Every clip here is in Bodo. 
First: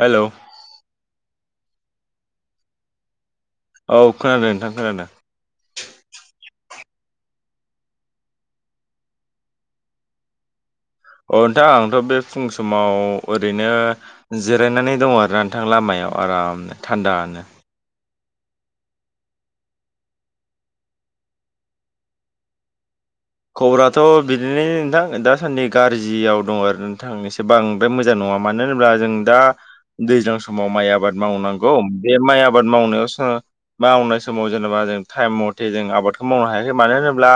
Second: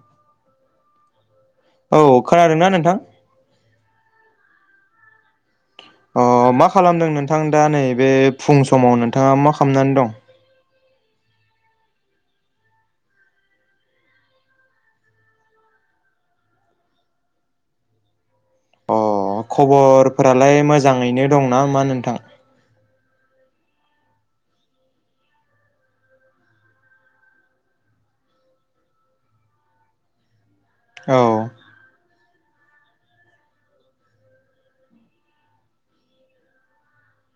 हेल' औ खोनादोंना नोंथां? औ खोनादों नोंथां खोनादों। अ मा खालामदों नोंथां दा नै बे फुं समाव नोंथाङा मा खालामनानै दं? अ नोंथां आंथ' बे फुं समाव ओरैनो जिरायनानै दङ आरोना नोंथां लामाया। आराम थान्दानो अ खबरफोरालाय मोजाङैनो दंना मा नोंथां? खबराथ' बिदिनो नोंथां दासान्दि गाज्रियाव दं आरो नोंथां एसे बांद्राय मोजां नङा। मानो होनब्ला जों दा दैज्लां समाव माइ आबाद औ मावनांगौ। बे माइ आबाद मावनायावसो मावनाय समाव जेनेबा जों टाइम मथे जों आबादखौ मावनो हायाखै मानो होनोब्ला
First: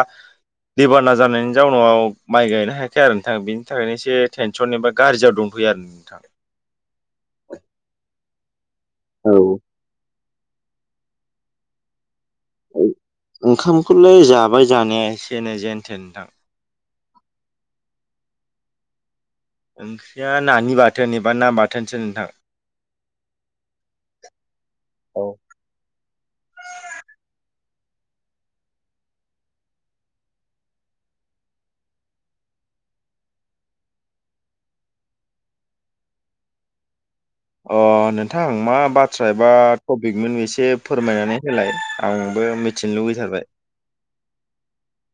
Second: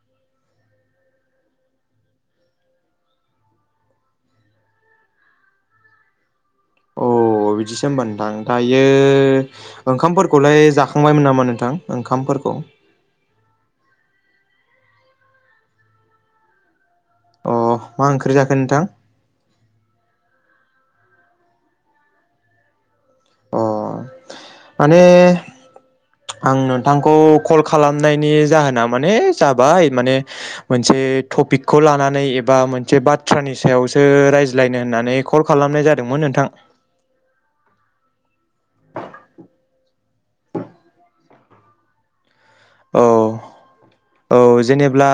दैबाना जानायनि जाउनाव माइ गायनो हायाखै आरोना बेनि थाखायनो एसे टेनसन एबा गाज्रियाव दंथयो आरो। थां बेयो औ ओंखामफोरखौलाय जाखांबायमोन नामा नोंथां ओंखामफोर? ओंखामखौलाय जाबाय जानाया एसेनै जेनथेदां अ मा ओंख्रि जाखो नोंथां? ओंख्रिया नानि बाथोन एबा ना बाथोनसो नोंथां। अ माने आं नोंथांखौ कल खालामनायनि जाहोना माने जाबाय माने मोनसे थपिकखौ लानानै एबा मोनसे बाथ्रानि सायावसो रायज्लायनो होननानै कल खालाम नायजादोंमोन नोंथां? अ नोंथां मा बाथ्रा एबा टपिकमोन एसे फोरमायनानै होलाय आं? औ औ जेनेब्ला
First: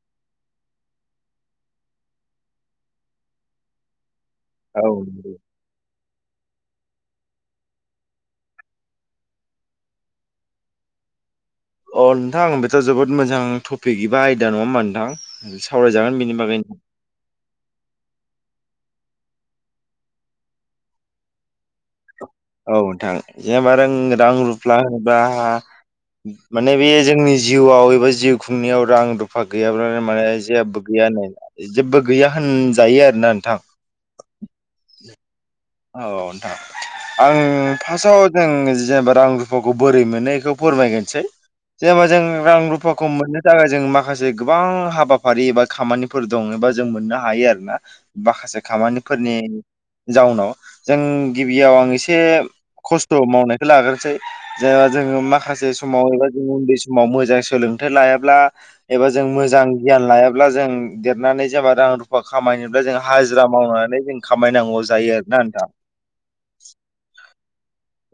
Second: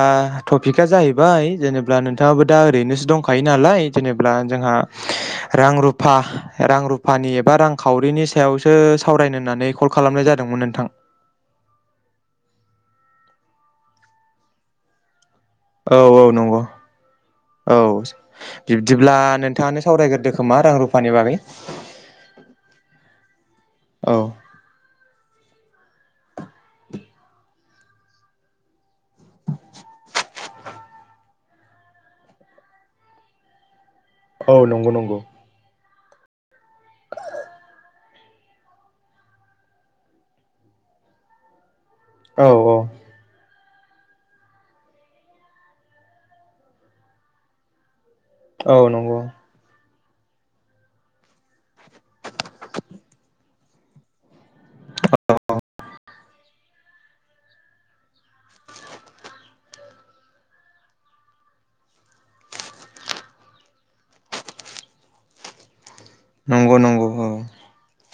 टपिकआ जाहैबाय जेनेब्ला नोंथाङाबो दा ओरैनोसो दंखायो नालाय जेने ब्ला जोंहा अ रां रु फा रां रुफानि एबा रांखावरिनि सायावसो सावरायनो होन्नानै कल खालामनाय जादोंमोन नोंथां। [inaudible] अ नोंथांं बेथ' जोबोद मोजां टपिक एबा आयदा नङा होमबा नोंथां। औ सावरायजागोन औ बेनि बागै नंगौ औ बिब्दिब्ला नोंथाङानो सावरायग्रोदो खोमा रां रुफानि बागै। औ नोंथां जेनेबा रों औ रां रुफ्ला होनोब्ला [inaudible] माने बे जोंनि जिउआव एबा जिउ खुंनायाव रां रुफा गैयाब्लानो माने जेबो गैया हो जेबो गैया होनजायो आरोना नोंथां। औ नंगौ नंगौ औ नोंथां आं फास्टआव जों जेनेबा रां रुफाखौ बोरै मोनो इखौ फोरमायग्रोनोसै जेनेबा जों औ रां औ रुफाखौ मोननो थाखाय जों माखासे गोबां हाबाफारि एबा खामानिफोर दं एबा जों मोननो हायो आरो ना माखासे औ नंगौ खामानिफोरनि जाउनाव जों गिबियाव आं एसे खस्थ' मावनायखौ लाग्रोसै जोंहा जोङो माखासे समाव एबा जों उन्दै समाव मोजां सोलों थाइ लायाब्ला एबा जों मोजां गियान लायाब्ला जों देरनानै जेबा रां रुफा खामायनो दा जों हाजिरा मावनानै जों खामायनांगौ जायो आरोना नोंथां। नंगौ नंगौ औ।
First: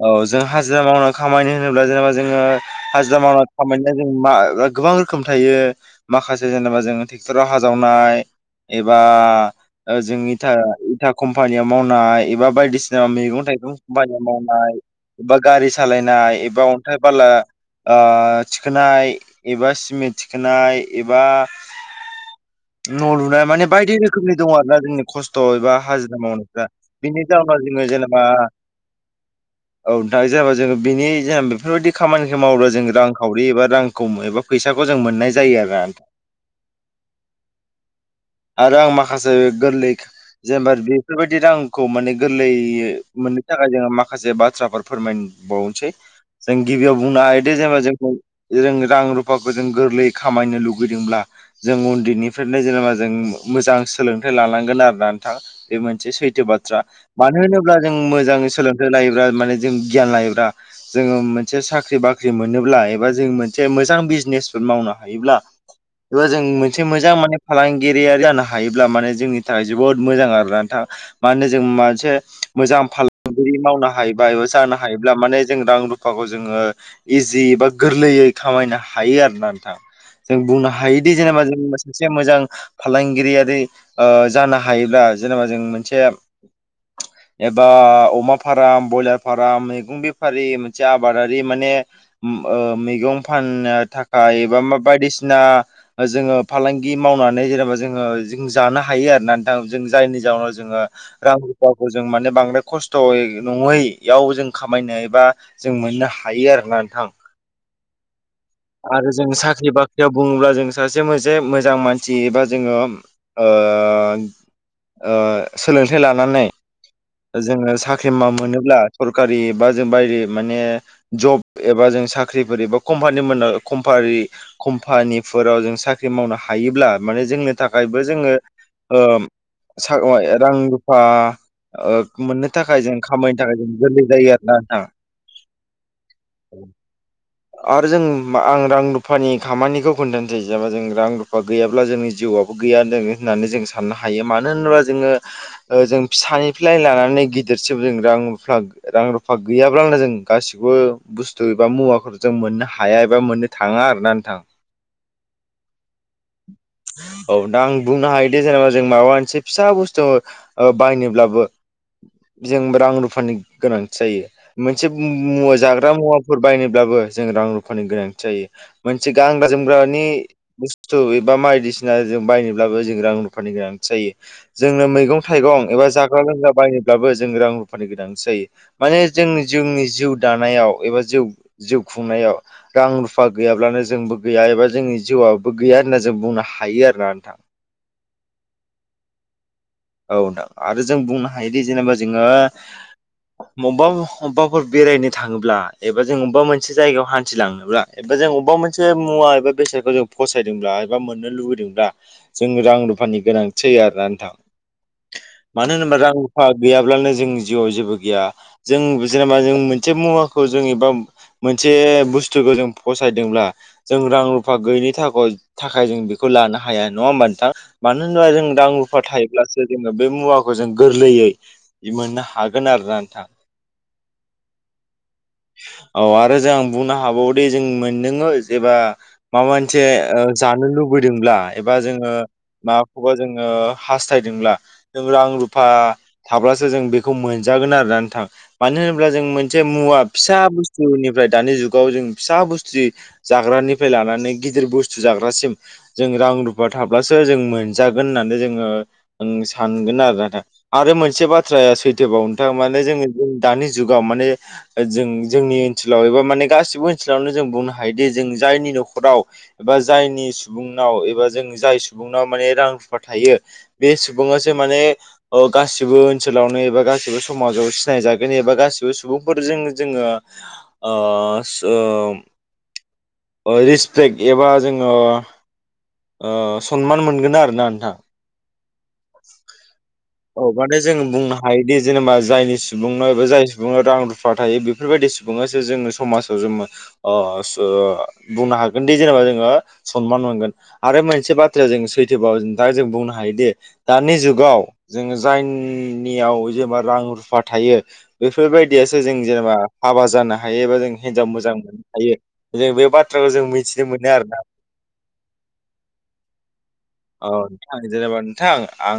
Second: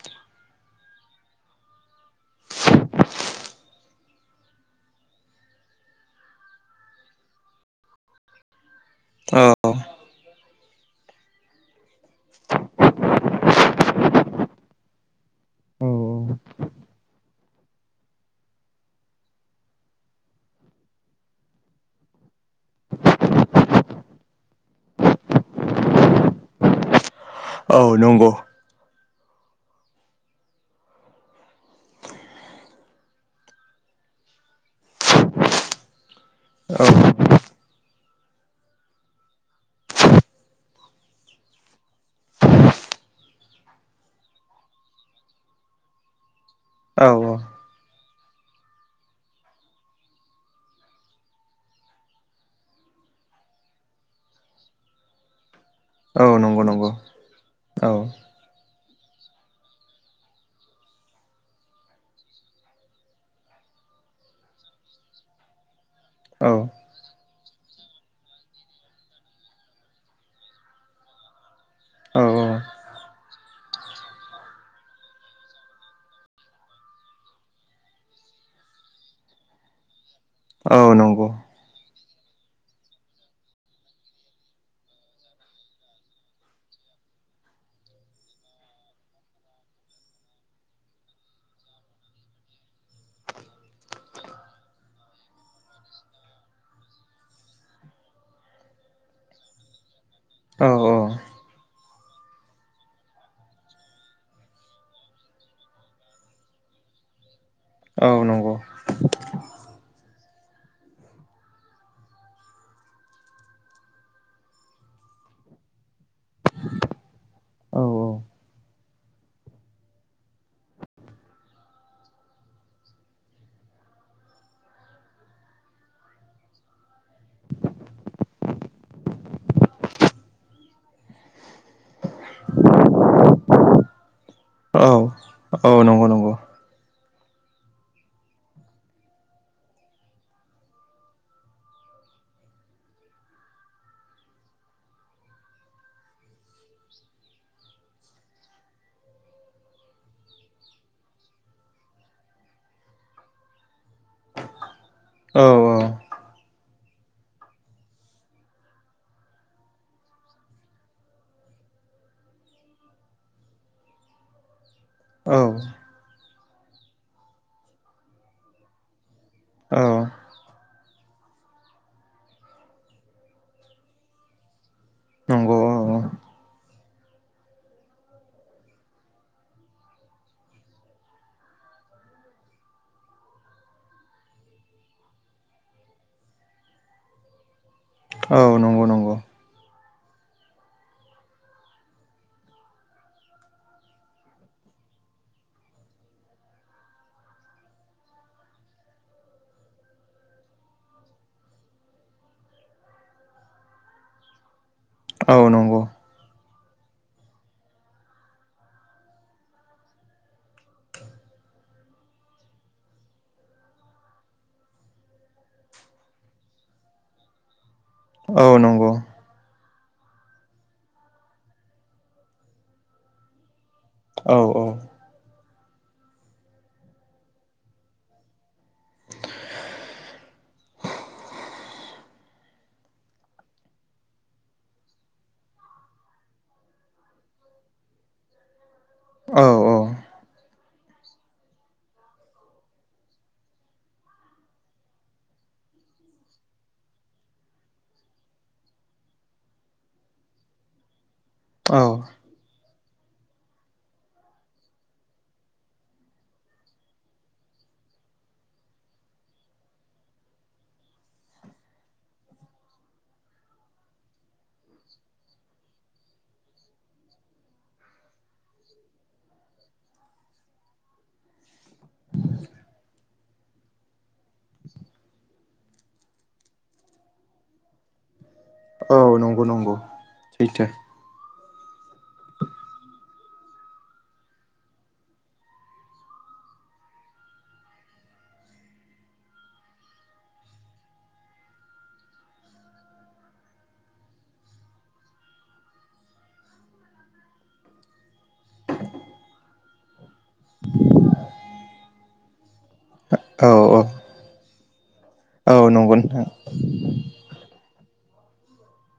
औ जों हाजिरा मावना खामायनो होनोब्ला जेनेबा जोङो हाजिरा मावना खामायनाया जों मा ओ गोबां रोखोम थायो माखासे जेनेबा जों ट्रेक्टराव हा जावनाय एबा औ ओ जों इथा इथा कम्पानियाव मावनाय एबा बायदिसिना मैगं थाइगं कम्पानियाव माव नाय एबा गारि सालायनाय एबा अन्थाइ बाला ओ थिखोनाय एबा सिमेन्ट थिखोनाय एबा न' लुनाय माने बायदि रोखोमनि दङ आरो ना जोंनि खस्थ' एबा हाजिरा मावनायफ्रा बिनि जाउ औ फाजिनो जेनेबा नंगौ औ दा जेनेबा जोङो बिनि जेन बेफोरबायदि खामानिखौ मावोब्ला जों रांखावरि एबा रांखौ एबा फैसा खौ जों मोननाय जायो आरोना औ आरो आं माखासे गोरलै जेनेबा बेफोरबायदि रांखौ माने गोरलैयै मोननो थाखाय जोङो माखा खासे बाथ्राफोर फोरमायबावनोसै जों गिबियाव औ बुंनो हायोदि जेनेबा जोंखौ जों रां रुफाखौ जों गोरलै खामायनो लुगैदोंब्ला जों उन्दैनिफ्रायनो जेनेबा जों मोजां सोलोंथाइ लानांगोन आरोना नोंथां बे मोनसे औ सैथो नंगौ बाथ्रा नंगौ मानो होनोब्ला औ जों मोजां सोलों थाय लायोब्ला माने जों गियान लायोब्ला जोङो मोनसे साख्रि बाख्रि मोनोब्ला एबा जों मोनसे मोजां बिजनेसफोर मावनो हायोब्ला बेबो जों औ मोनसे मोजां माने फालांगिरियारि जानो हायोब्ला माने जोंनि थाखाय जोबोद मोजां आरो ना नोंथां मानो जों मानसे औ मोजां फाल जुदि मावनो हायोबा एबा जानो हायोब्ला माने जों रां रुफाखौ जोङो इजि ए बा गोरलैयै खामायनो हायो आरोना नोंथां। जों बुंनो औ हायोदि नंगौ जेनेबा जों सासे मोजां फालांगिरियारि ओ जानो हायोब्ला जेनेबा जों मोनसे एबा अ अमा फार्म ब्रयलार फार्म मैगं बेफारि मोनसे आबादारि माने उम ओ मैगं फाननो थाखाय एबा बायदिसिना जोङो फालांगि मावनानै जेनेबा जोङो जों जानो हायो आरो ना नोंथां जों जायनि जाहोनाव औ जोंङो रां रुफाखौ जों माने बांद्राय खस थयै' नङैयाव जों खामायनो एबा जों मोननो हायो आरोना नोंथां। औ नंगौ आरो जों साख्रि बाख्रियाव बुङोब्ला जों सासे मोनसे मोजां मानसि एबा जोंङो ओ ओ ओ सोलोंथाइ लानानै जोंङो सा औ साख्रि मा मोनोब्ला सरकारि एबा जों बायदि माने जब एबा जों साख्रिफोर एबा कम्पानि मोन कमफानि कम्पानिफोराव जों साख्रि मावनो हायोब्ला माने जोंनि थाखाय बो जोंङो ओ सा रां रुफा ओ मोननो थाखाय जों खामायनो थाखाय जों गोरलै जायो आरो ना नोंथां। औ नंगौ नंगौ आरो जों आं रां रुफानि खामानिखौ खोन्थानोसै जेनेबा जों रां रुफा गैयाब्ला जोंनि जिउ जेबो गैया होननानै जों साननो हायो मानो होनोबा जोंङो जों फिसानिफ्राय लानानै गिदिरसिबो जों रां रुफा रां रुफा गैयाब्ला जों गासिखौबो बुस्थु एबा मुवाफोर जों मोननो हाया एबा मोननो थाङा आरो ना नोंथां। औ औ। औ दा आं बुंनो हायोदि जेनेबा जों माबा मोनसे फिसा बुस्थु ओ बायनोब्लाबो जों रां रुफानि गोनांथि जायो मोनसे औ मु-मु-मुवा जाग्रा मुवाफोर बायनोब्लाबो जों रां रुफानि गोनांथि जायो मोनसे गानग्रा औ जोमग्रानि बुस्थु एबा बायदिसिना बायनोब्लाबो जों रां रुफानि गोनांथि जायो जोंनो मैगं नंगौ थाइगं एबा औ जाग्रा लोंग्रा बायनोब्लाबो जों रां रुफानि गोनांथि जायो माने जों जोंनि जिउ दानायाव एबा जिउ जिउ खुंनायाव रां रुफा गैयाब्लानो जोंबो गैया एबा जोंनि जिउआबो गैया होनना जों बुंनो हायो। आरोना नोंथां। औ नंगौ नंगौ। औ नोंथां आरो जों बुंनो हायोदि जेनेबा जोंङो बबेबा अबेबाफोर बेरायनो थाङोब्ला एबा जों अबेबा मोनसे जायगायाव हान्थिलांनोब्ला एबा जों अबेबा मोनसे मुवा एबा बेसादखौ जों फसायदोंब्ला एबा मोननो लुबैदोंब्ला जों रां रुफानि गोनांथि आरोना नोंथां औ मानो नंगौ होनोबा रां गैयाब्लानो जों जिउआव जेबो गैया जों जेनेबा जों मोनसे मुवाखौ जों एबा मोनसे बुस्थुखौ जों फसायदोंब्ला जों रां रुफा गैयैनि थाखय थाखाय जों बेखौ लानो हाया नङा होनबा नोंथां मानो होनबा औ जों रां नंगौ रुफा थायोब्लासो जोंङो बे मुवाखौ जों गोरलैयै मोननो हागोन आरोना नोंथां। औ औ। औ आरो जोंं बुंनो हाबावो दे जों मोनदङो जेबा माबा मोनसे ओ जानो लुगैदोंब्ला एबा जोंङो माखौबा जोंङो हासथाय दोंब्ला जों रां रुफा थाब्लासो जों बेखौ मोनजागोन आरो नोंथां मानो होनोब्ला जों औ मोनसे मुवा फिसा बुस्थुनिफ्राय दानि जुगाव जों फिसा बुस्थु जाग्रानिफ्राय लानानै गिदिर बुस्थु जाग्रासिम जों रां रुफा थाब्लासो जों मोनजागोन होननानै जोंङो सानगोन आरो नोंथां आरो मोनसे बाथ्राया औ सैथोबाव नोंथां। माने दानि जुगाव माने जों जोंनि ओनसोलाव एबा माने गासिबो ओनसोलावनो जों बुंनो हायोदि जों जायनि नखराव एबा जायनि सुबुंनाव एबा जों जाय सुबुंनाव माने रां रुफा थायो। बे सुबुङासो माने गासिबो ओनसोलावनो एबा गासिबो समाजाव सिनायजागोन एबा गासि गासिबो सुबुंफोरजों जोंङो ओ ओ [inaudible] रिसपेक्ट एबा जोंङो ओ सनमान मोनगोन आरोना नोंथां। औ नंगौ नंगौ अ माने सैथो जों बुंनो हायोदि जेनेबा जायनि सुबुंनाव एबा जाय सुबुंनाव रां रुफा थायो बेफोरबायदि सुबुंआसो जोंनि समाजाव ओ सो बुंनो हागोन दि जेनेबा जोंङो समान मोनगोन आरो मोनसे बा बाथ्राया जों सैथोबाव दा जों बुंनो हायोदि दानि जुगाव जोङो जायनियाव जेनेबा रां रुफा थायो बेफोरबायदियासो जों जेनेबा हाबा जानो हायो एबा जों हिन्जाव मोजां मोननो हायो जों बे बाथ्राखौ जों औ मिथिनो मोनो आरोना। औ नंगौ। नोंथां औ नोंथां जेनेबा नोंथां आं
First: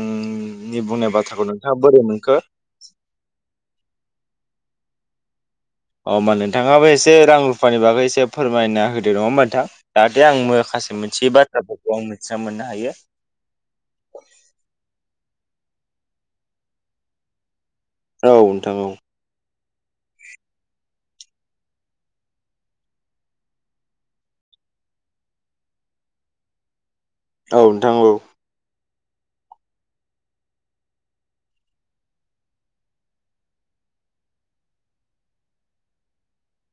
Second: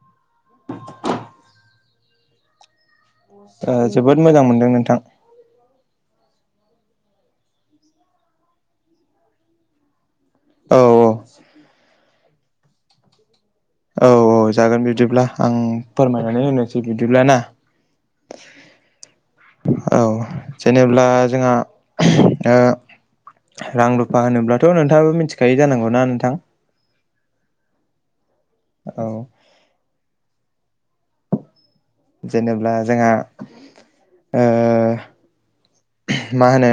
नि बुंनाय बाथ्राखौ नोंथाङा बोरै मोनखो? ओ जोबोद मोजां मोनदों नोंथां। अ होमबा नोंथाङाबो एसे रां रुफानि बागै एसे फोरमायना होदो नङा होमबा नोंथां दा दे आं औ माखासे मोनसे बाथ्राफोरखौ आं मिथिना मोननो हायो। औ औ जागोन बिदिब्ला आं फोरमायनानै होनोसै बिदिब्ला ना। औ नोंथां औ। औ जेनेब्ला जोंहा ओ रां रुफा होनोब्लाथ' नोंथाङाबो मिथिखायो जानांगौना नोंथां? औ नोंथां औ औ जेनेबा जोंहा ओ मा होनो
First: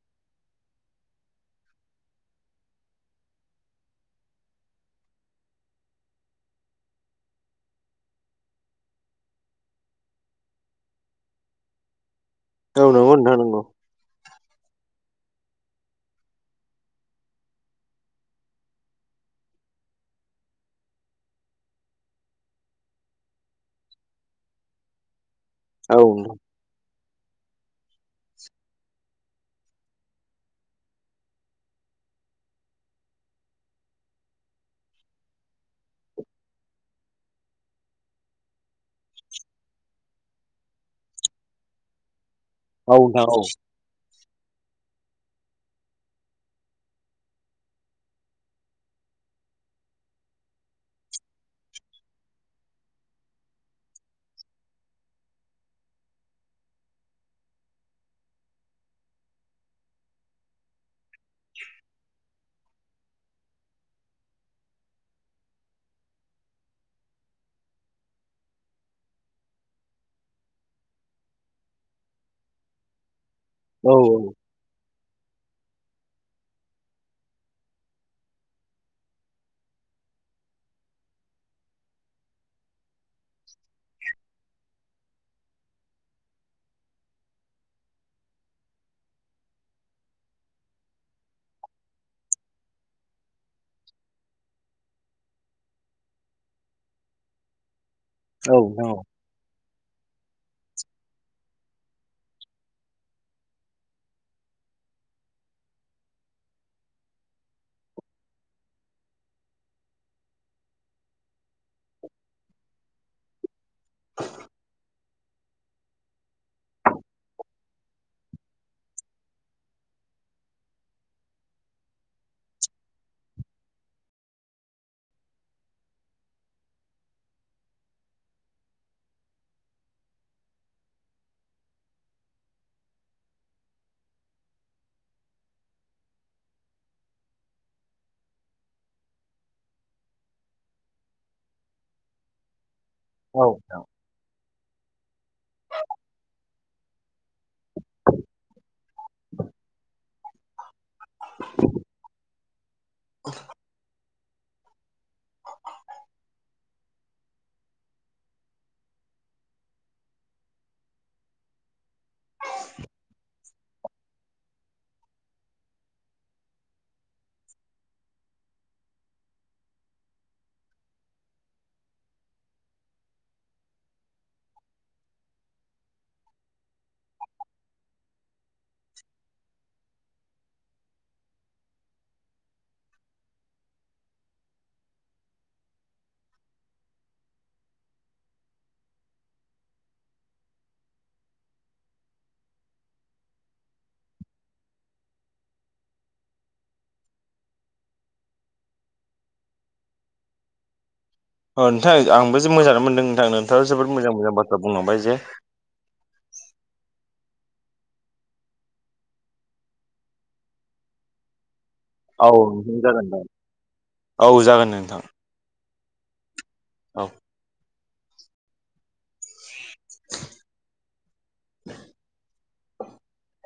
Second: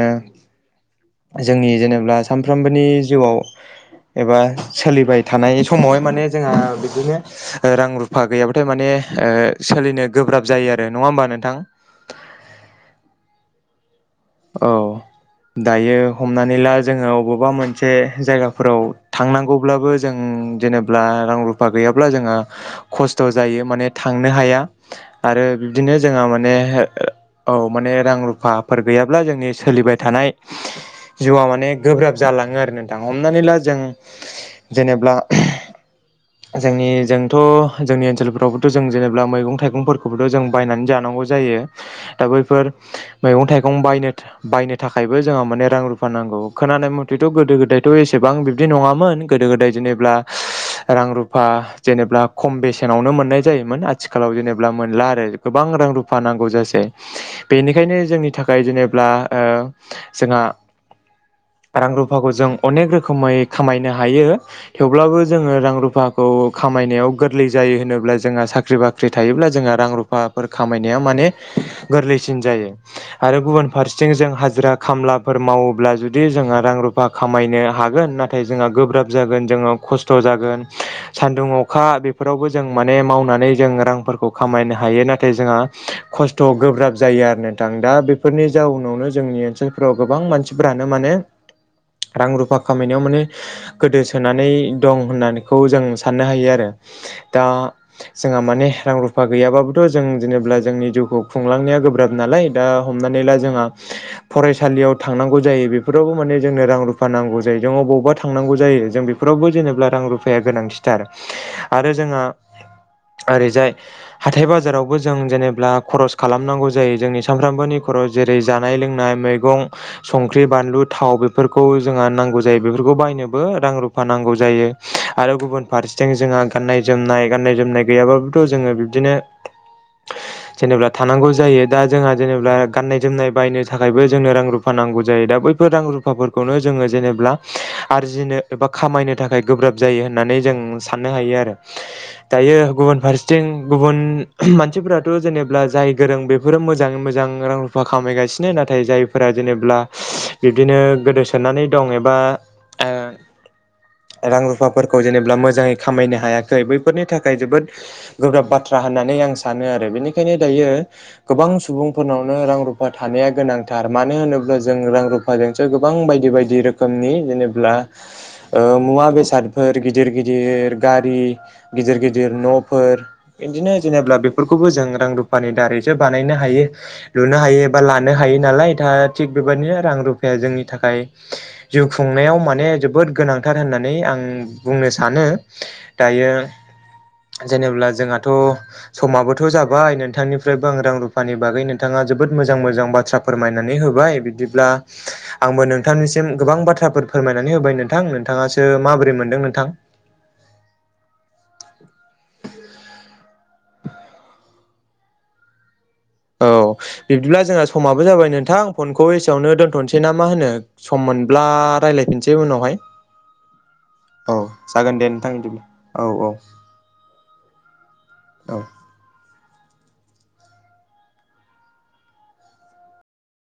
जोंनि जेनेबा सानफ्रोमबोनि जिउआव एबा सोलिबाय थानाय समावहाय माने जोंहा बिदिनो ओ रां रुफा गैयाबाथाय माने दे ओ सोलिनो गोब्राब जायो आरो नङा होमबा नोंथां? औ नंगौ नोंथां नंगौ औ दायो हमनानै ला जोङो अबावबा मोनसे जायगाफोराव थांनांगौब्लाबो जों जेनेब्ला रां रुफा गैयाब्ला जोङो खस्थ' जायो माने थांनो हाया। आरो बिबदिनो औ जोंहा नोंथां माने औ माने रां रुफाफोर गैयाब्ला जोंनि सोलिबाय थानाय जिउआ माने गोब्राब जालाङो आरो नोंथा हमनानै ला जों जेनेब्ला जोंनि जोंथ' जोंनि ओनसोलफ्रावबोथ' जों जेनेबा मैगं थाइगंफोरखौबोथ' जों बायनानै जानां गौ थारो। दा बैफोर औ नोंथां औ मैगं थाइ गं बायनो थाखायबो जोंहा माने रां रुफा नांगौ खोनानाय मथेथ' गोदो गोदायथ' एसेबां बिदि नङामोन गोदो गोदाय जेनेब्ला रां रुफा जेनेब्लख खम बेसेनावनो मोननाय जायो मोन आथिखालाव जेनेबा मोनला आरो गोबां रां रुफा नांगौ जासै बेनिखायनो जोंनि था खाय जेनेब्ला ओ जोंहा रां रुफाखौ जों अनेक रोखोमै खामायनो हायो थेवब्लाबो जोङो रां रुफाखौ खामायनायाव गोरलै जा यो होनोब्ला जोंहा साख्रि बाख्रि थायोब्ला जोंहा रां रुफाफोर खामायनाया माने गोरलैसिन जा यो आरो गुबुन औ फारसें जों हाजिरा खामलाफोर मावोब्ला जुदि जोंहा रां रुफा खामायनो हागोन नाथाय जोंहा गोब्राब जागोन जोङो खस्थ' जागोन सान्दुं अखा बेफोरावबो जों माने मावनानै जों रांफोरखौ खामायनो हा हायो नाथाय जोंहा खस्थ' गोब्राब जायो आरो नोंथां दा बे ब्फोरनि जाउनावनो जोंनि ओनसोलफोराव गोबां मानसिफोरानो माने रां रुफा खामायनायाव माने गोदोसोनानै दं होननानैखौ जों साननो हायो आरो। दा जोंहा माने नोंथां रां औ रुफा गैयाबाबोथ' जों जेनेबा जोंनि जिउखौ खुंलांनाया गोब्राब नालाय दा हमनानै ला जोंहा फरायसालियाव थांनांगौ जायो बेफोरावबो माने जोंनो रां रुफा नांगौ जायो। बबावबा थांनांगौ जायो जों बेफोरावबो जेनेबा रां रुफाया गोनांथिथार आरो जोंहा ओरैजाय हाथाय बाजारावबो जों जेनेबा खरस खालामनांगौ जायो जोंनि सानफ्रामबोनि खराव जेरै जानाय लोंनाय मैगं संख्रि बानलु थाव बेफोरखौ जोंहा नांगौ जायो बेफोरखौ बायनोबो रां रुफा नांगौ जायो आरो गुबुन फारसेथिं जोंहा गाननाय जोमनाय गाननाय जोमनाय गैयाबोथ' जोङो बिदिनो जेनेब्रा थानांगौ जायो दा जोंहा जेबा गाननाय जोमनाय बायनो थाखायबो जोंनो रां रुफा नांगौ जायो दा बैफोर रां रुफाफोरखौनो जोङो जेनेब्ला आरजिनो एबा खामायनो थाखाय गोब्राब जायो होननानै जों साननो हायो आरो। दायो गुबुन औ फारसेथिं नोंथां गुबुन मानसिफोराथ' जेनेब्ला जाय गोरों बेफोरो मोजाङै मोजां रां रु फा खामायगासिनो नाथाय जायफोरा जेनेब्ला बिब्दिनो गोदोसोनानै दं एबा ओ [unintelligible] रां रुफाफोरखौ जेनेबा मोजाङै खामायनो हायाखै बैफोरनि थाखाय जोबोद गोब्राब बाथ्रा होना नानै आं सानो आरो बेनिखायनो दायो गोबां सुबुंफोरनावनो रां धार मानो होनोब्ला जों रां रुफाजोंसो गोबां बायदि बायदि रोखोमनि जेनेब्ला ओ ओ मुवा बेसादफोर गिदिर गिदिर गारि गिदिर गिदिर न'फोर जेनब्ला बेफोरखौबो जों रां रुफानि दारैसो बानायनो हायो। हायो एबा लानो हायो नालाय दा थिग बेबायदिनो रां रुफाया जोंनि थाखाय जिउ खुंनायाव माने जोबोद गोनांथार होननानै आं बुंनो सानो दायो जेनेब्ला जोंहाथ' समाबोथ' जाबाय नोंथांनिफ्रायबो आं रां रुफानि बागै नोंथाङा जोब बोद मोजां मोजां बाथ्रा फोरमायनानै होबाय बिदिब्ला आंबो नोंथांनिसिम गोबां बाथ्राफोरखो फोरमायनानै होबाय नोंथां नोंथाङासो माबोरै मोनदों नोंथां? अ नोंथां आंबो जे मोजाङानो मोनदों नोंथां नोंथाङा जोबोद मोजां मोजां बाथ्रा बुंलांबाय जे। औ बिब्दिब्ला जोंहा समाबो जाबाय नोंथां फनखौ एसेयावनो दोनथ'नोसै ना मा होनो? सम मोनब्ला औ रायज्लायफिनसै उनावहाय नोंथां जागोन औ जागोन दे नोंथां बिदि औ औ। औ। औ [unintelligible]